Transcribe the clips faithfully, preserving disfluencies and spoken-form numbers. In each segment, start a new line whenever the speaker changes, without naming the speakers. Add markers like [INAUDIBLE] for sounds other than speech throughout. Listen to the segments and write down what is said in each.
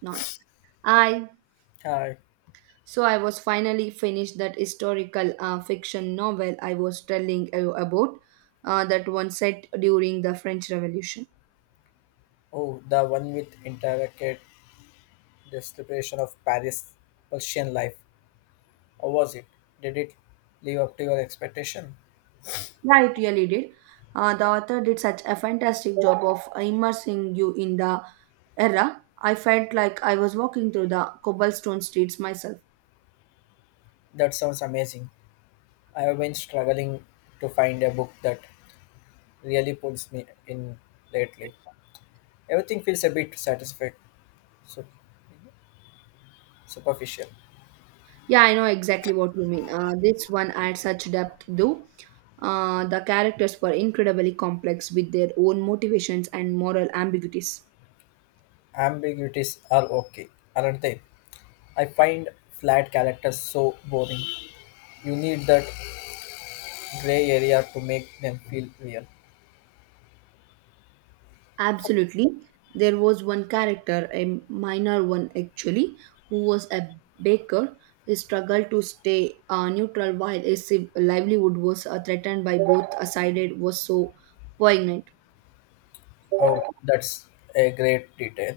None. I.
Hi.
So I was finally finished that historical uh, fiction novel I was telling you about, uh, that one set during the French Revolution.
Oh, the one with intricate description of Paris Parisian life. How was it? Did it live up to your expectation?
Yeah, it really did. Uh, the author did such a fantastic job of immersing you in the era. I felt like I was walking through the cobblestone streets myself.
That sounds amazing. I have been struggling to find a book that really pulls me in lately. Everything feels a bit satisfied, su- superficial.
Yeah, I know exactly what you mean. Uh, this one had such depth, though. Uh, the characters were incredibly complex with their own motivations and moral ambiguities.
Ambiguities are okay, aren't they? I find flat characters so boring. You need that gray area to make them feel real.
Absolutely. There was one character, a minor one actually, who was a baker. He struggled to stay uh, neutral while his civ- livelihood was uh, threatened by both sides was so poignant.
Oh, that's a great detail.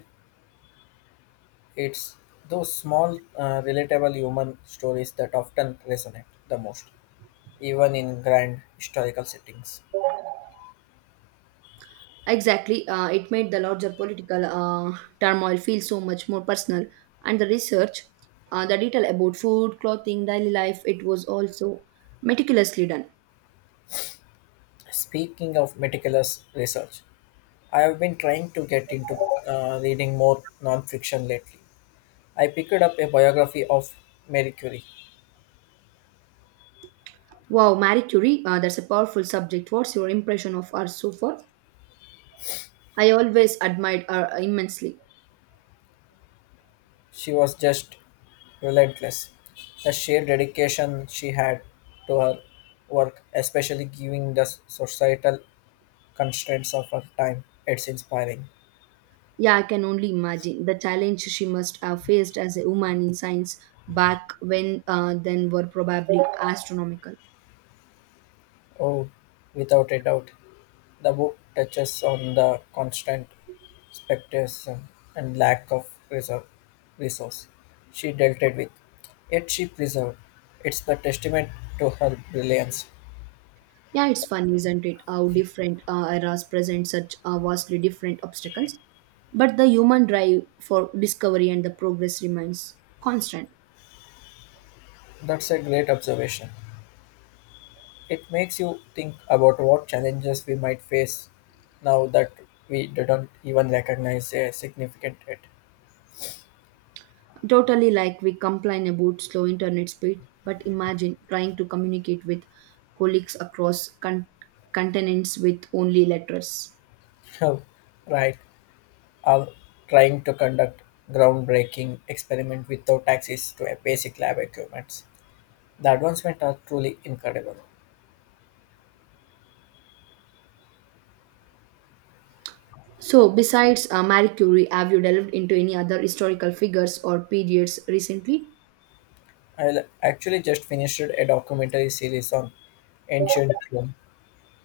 It's those small, uh, relatable human stories that often resonate the most, even in grand historical settings.
Exactly. Uh, it made the larger political uh, turmoil feel so much more personal. And the research, uh, the detail about food, clothing, daily life, it was also meticulously done.
Speaking of meticulous research, I have been trying to get into uh, reading more non-fiction lately. I picked up a biography of Marie Curie.
Wow, Marie Curie, uh, that's a powerful subject. What's your impression of her so far? I always admired her immensely.
She was just relentless. The sheer dedication she had to her work, especially given the societal constraints of our time. It's inspiring.
Yeah, I can only imagine the challenge she must have faced as a woman in science back when uh, then were probably astronomical.
Oh, without a doubt, the book touches on the constant spectacles and lack of reserve, resource she dealt with, yet she preserved. It's the testament to her brilliance.
Yeah, it's funny, isn't it, how different uh, eras present such uh, vastly different obstacles. But the human drive for discovery and the progress remains constant.
That's a great observation. It makes you think about what challenges we might face now that we didn't even recognize a significant it.
Totally like we complain about slow internet speed, but imagine trying to communicate with colleagues across con- continents with only letters.
[LAUGHS] Oh, right. are trying to conduct groundbreaking experiment without access to a basic lab equipment. The advancements are truly incredible.
So, besides uh, Marie Curie, have you delved into any other historical figures or periods recently?
I actually just finished a documentary series on ancient Rome.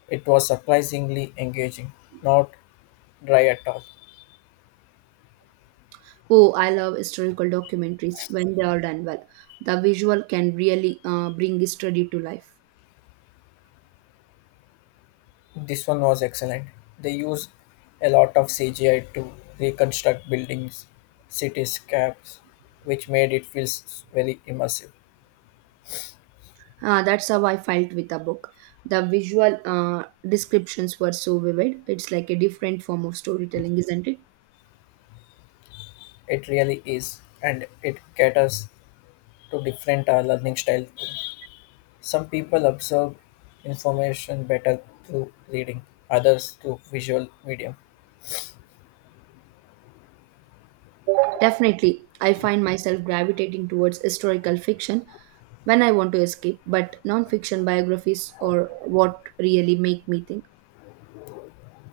It was surprisingly engaging, not dry at all.
Oh, I love historical documentaries when they are done well. The visual can really uh, bring history to life.
This one was excellent. They use a lot of C G I to reconstruct buildings, cityscapes, which made it feel s- very immersive.
Uh, that's how I felt with the book. The visual uh, descriptions were so vivid. It's like a different form of storytelling, isn't it?
It really is, and it caters to different uh, learning style too. Some people absorb information better through reading, others through visual medium.
Definitely, I find myself gravitating towards historical fiction when I want to escape, but non fiction biographies are what really make me think.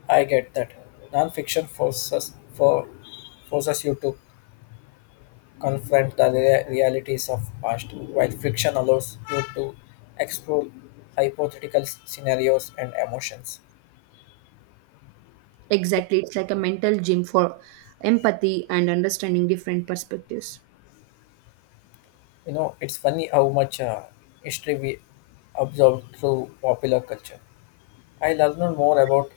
I get that. Non-fiction forces for forces you to confront the rea- realities of past, while fiction allows you to explore hypothetical scenarios and emotions.
Exactly. It's like a mental gym for empathy and understanding different perspectives.
You know, it's funny how much uh, history we absorb through popular culture. I learned more about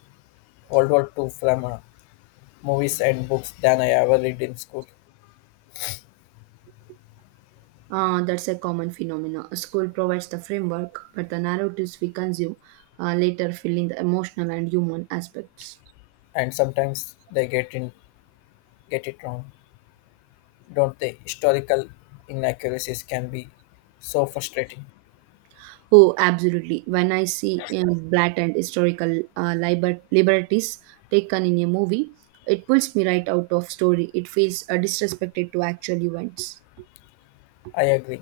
World War Two from uh, movies and books than I ever read in school,
Uh, that's a common phenomenon. School provides the framework, but the narratives we consume uh, later fill in the emotional and human aspects.
and sometimes they get in get it wrong, don't they? Historical inaccuracies can be so frustrating.
Oh, absolutely. When I see um, blatant historical uh, liber- liberties taken in a movie, it pulls me right out of story. It feels uh, disrespected to actual events.
I agree.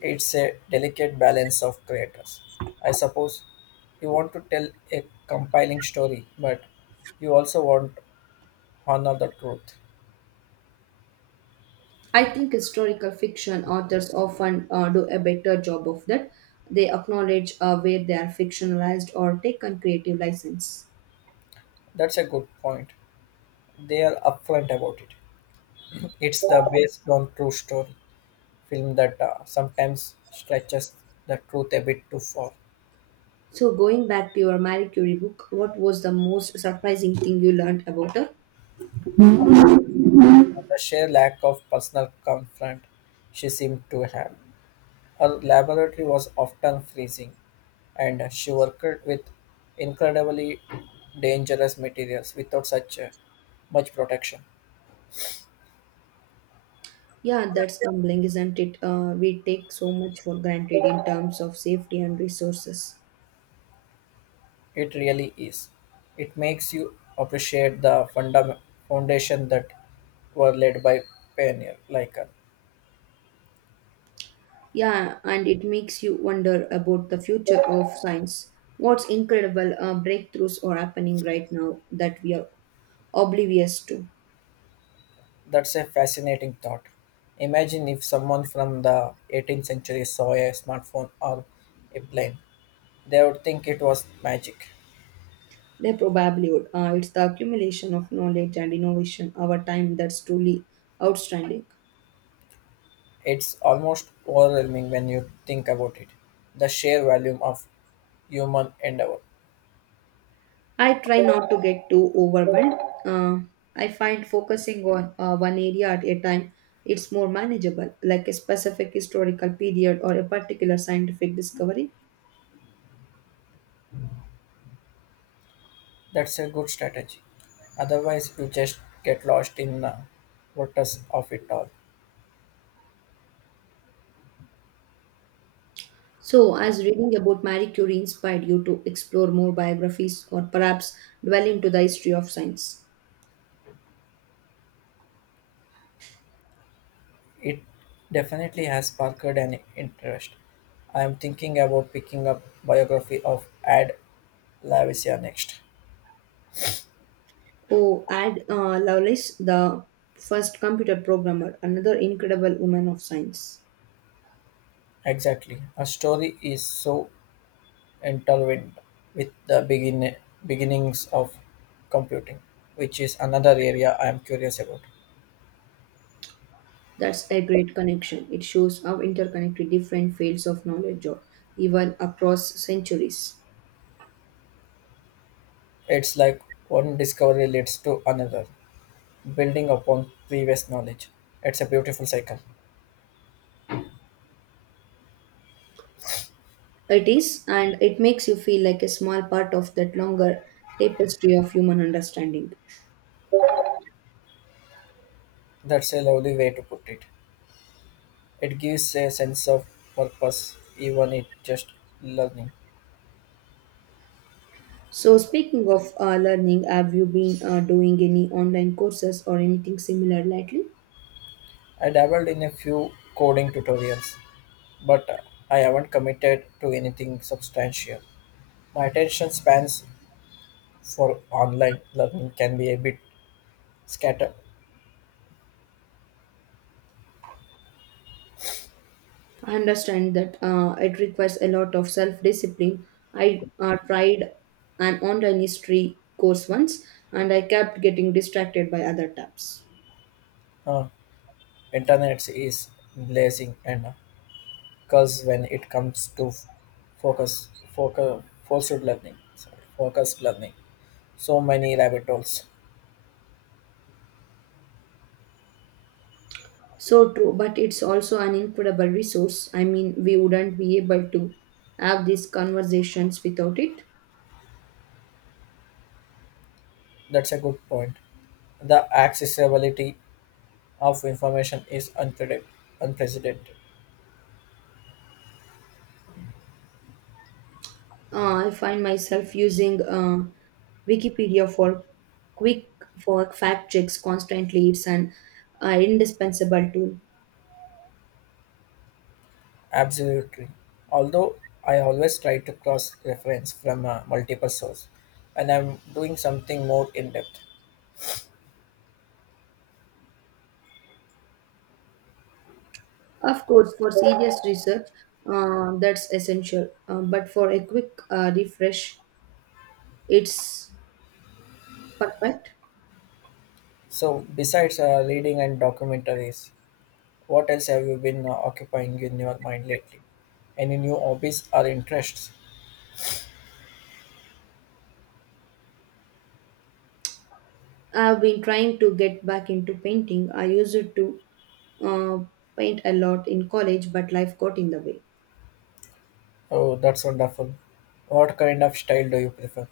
It's a delicate balance of creators. I suppose you want to tell a compelling story, but you also want honor the truth.
I think historical fiction authors often uh, do a better job of that. They acknowledge uh, where they are fictionalized or take on creative license.
That's a good point. They are upfront about it. It's the based on true story film that uh, sometimes stretches the truth a bit too far.
So, going back to your Marie Curie book, what was the most surprising thing you learned about her?
the sheer lack of personal comfort she seemed to have. Her laboratory was often freezing, and she worked with incredibly dangerous materials without such uh, much protection.
Yeah, that's humbling, isn't it? Uh, we take so much for granted in terms of safety and resources.
It really is. It makes you appreciate the funda- foundation that were laid by pioneer like her.
Yeah, and it makes you wonder about the future of science. What's incredible uh, breakthroughs are happening right now that we are oblivious to?
That's a fascinating thought. Imagine if someone from the eighteenth century saw a smartphone or a plane. They would think it was magic.
They probably would. Uh, it's the accumulation of knowledge and innovation over time that's truly outstanding.
It's almost overwhelming when you think about it. The sheer volume of human endeavor.
I try not to get too overwhelmed. Uh, I find focusing on uh, one area at a time it's more manageable, like a specific historical period or a particular scientific discovery.
That's a good strategy. Otherwise, you just get lost in the waters of it all.
So, as reading about Marie Curie inspired you to explore more biographies or perhaps dwell into the history of science?
It definitely has sparked an interest. I am thinking about picking up biography of Ad Lavisia next.
Oh, add uh, Lovelace, the first computer programmer, another incredible woman of science.
Exactly. A story is so intervened with the begin- beginnings of computing, which is another area I am curious about.
That's a great connection. It shows how interconnected different fields of knowledge are, even across centuries.
It's like one discovery leads to another, building upon previous knowledge. It's a beautiful cycle.
It is, and it makes you feel like a small part of that longer tapestry of human understanding.
That's a lovely way to put it. It gives a sense of purpose, even it just learning.
So, speaking of uh, learning, have you been uh, doing any online courses or anything similar lately?
I dabbled in a few coding tutorials, but uh, I haven't committed to anything substantial. My attention spans for online learning can be a bit scatter.
I understand that uh, it requires a lot of self discipline. I uh, tried an online history course once and I kept getting distracted by other tabs.
Uh, internet is blazing and because when it comes to f- focus, focus, focused learning, sorry, focused learning, so many rabbit holes.
So true, but it's also an incredible resource. I mean, we wouldn't be able to have these conversations without it.
That's a good point. The accessibility of information is unprecedented. unprecedented.
Uh, I find myself using uh, Wikipedia for quick for fact checks constantly. It's an uh, indispensable tool.
Absolutely. Although I always try to cross reference from uh, multiple sources when I'm doing something more in depth.
Of course, for serious research, uh, that's essential. Uh, but for a quick uh, refresh, it's perfect.
So besides uh, reading and documentaries, What else have you been uh, occupying in your mind lately? Any new hobbies or interests?
I've been trying to get back into painting. I used to uh, paint a lot in college, but life got in the way.
Oh, that's wonderful. What kind of style do you prefer?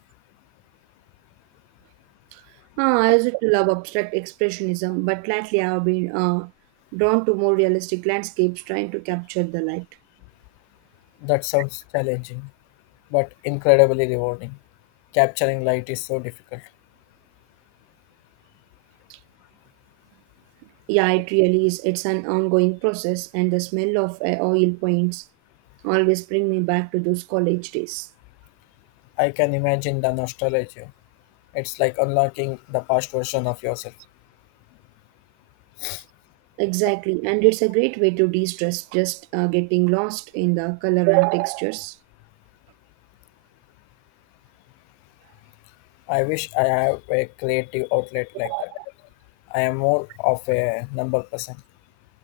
Uh, I used to love abstract expressionism, but lately I've been uh, drawn to more realistic landscapes, trying to capture the light.
That sounds challenging, but incredibly rewarding. Capturing light is so difficult.
Yeah, it really is. It's an ongoing process, and the smell of uh, oil paints always bring me back to those college days.
I can imagine the nostalgia. It's like unlocking the past version of yourself.
Exactly, and it's a great way to de-stress, just uh, getting lost in the color and textures.
I wish I have a creative outlet like that. I am more of a number person.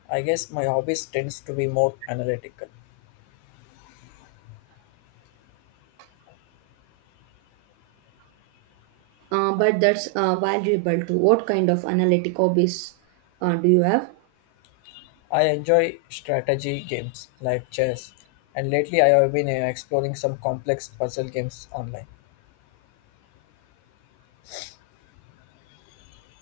I guess my hobbies tends to be more analytical.
Uh, but that's uh, valuable too. What kind of analytic hobbies uh, do you have?
I enjoy strategy games like chess, and lately I have been uh, exploring some complex puzzle games online.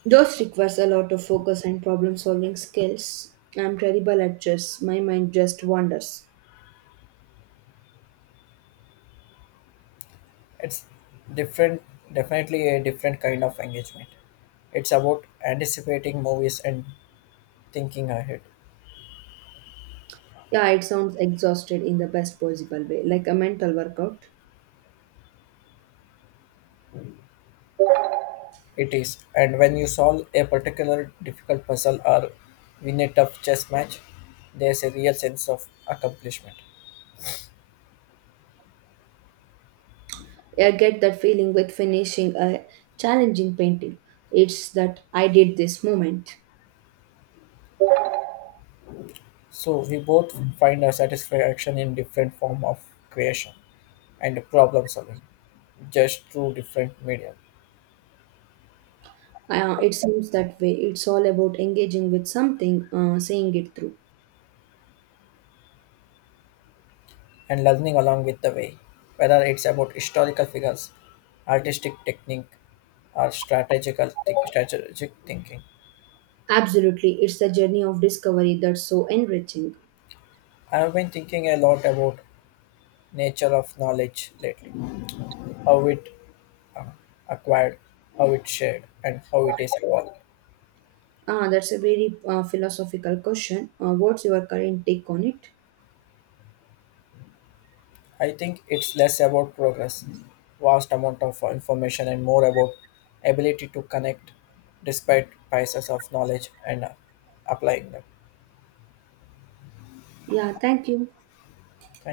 Those requires a lot of focus and problem-solving skills. I'm terrible at chess. My mind just wanders.
It's different, definitely a different kind of engagement. It's about anticipating movies and thinking ahead.
Yeah, it sounds exhausted in the best possible way, like a mental workout.
It is, and when you solve a particular difficult puzzle or win a tough chess match, there's a real sense of accomplishment.
I get that feeling with finishing a challenging painting. It's that I did this moment.
So we both find a satisfaction in different form of creation and problem solving, just through different medium,
Uh, it seems that way. It's all about engaging with something, uh, seeing it through.
and learning along with the way, whether it's about historical figures, artistic technique, or strategical think, strategic thinking.
Absolutely, it's the journey of discovery that's so enriching.
I have been thinking a lot about nature of knowledge lately, how it uh, acquired, how it shared, and how it is evolved.
Ah, that's a very uh, philosophical question. Uh, what's your current take on it?
I think it's less about progress, vast amount of information, and more about ability to connect despite biases of knowledge and uh, applying them.
Yeah, thank you.
Thank